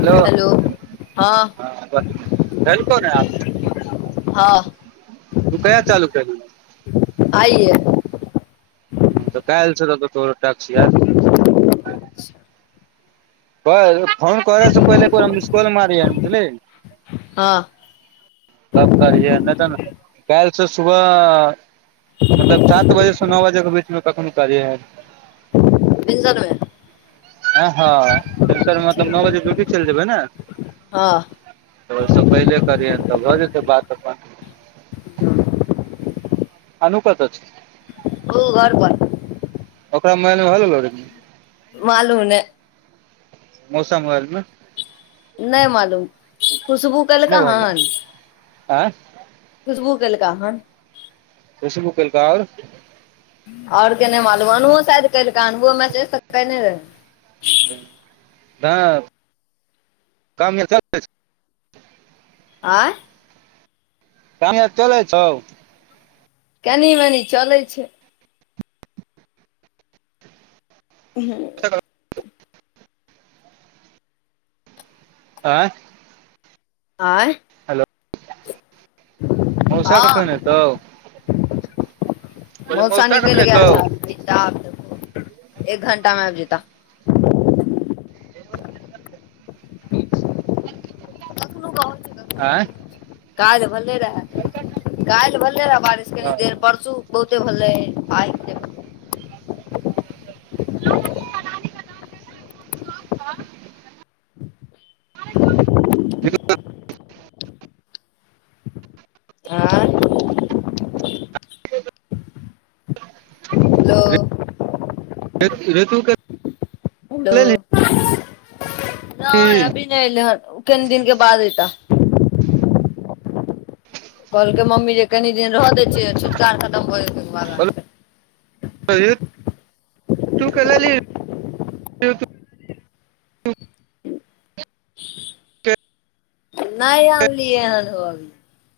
hello हँ दैलकौ नै आब हँ तू कहिया सँ चालू करि लेलहिं आइए ह तऽ काल्हिसे रहतो तोरो टाक्स यार [inaudible] भह फोन करैसँ पहिले तु हमरा मिसकॉल मारियै बुझली हँ तब करिये नहि तऽ काल्हि से सुबह मतलब सात बजेसँ नओ बजे के बीचमे कखनो कीरिए है भिनसर मे हँ हँ भिनसर मे मतलब ठीक नओ बजे ड्यूटी चलि जेबै ने हँ तऽ ओहिसँ पहिले करियैन तऽ भऽ जेतै बात अपन अनु कतऽ छै उ घर पर ओकरा मोबाइल मे भऽ गेलौ मालूम ने मौसा मोबाइल मे नै मालूम खुशबू कैल कऽ हन आँ खुशबू केलका हन खुशबू केलका आर ओर के ने मालुम अनुओ शायाद कैलका हन उहो मैसेज तऽ केने रहए तब काम आर चलै छौ आँय काम आर चलै छौ कनि मनि चलै छै हँ आंय आँय मौसा कखन हँ एतौ कहलियै मौसा कखन निकलि एतौ गेल छा एक घण्टा मे आबि जेतऽ कोनो [unintelligible] आँ काल्हि भेलै रहय कालहि भले रहै बारिश कनी देर परसू बहुते भेलै आइ नै आँय हेलो रे रीतु के हेलो नहि की अभी नहि एलै हन कनि दिन के बाद ऐतऽ [inaudible] कहलकै मम्मी जे कनि दिन रह दै छियै छुतका आर खतम भऽ जेतै ओहिके बाद आनब तू कलली [unintelligible] [inaudible] [inaudible] के नहि आनलियै हन हो अभी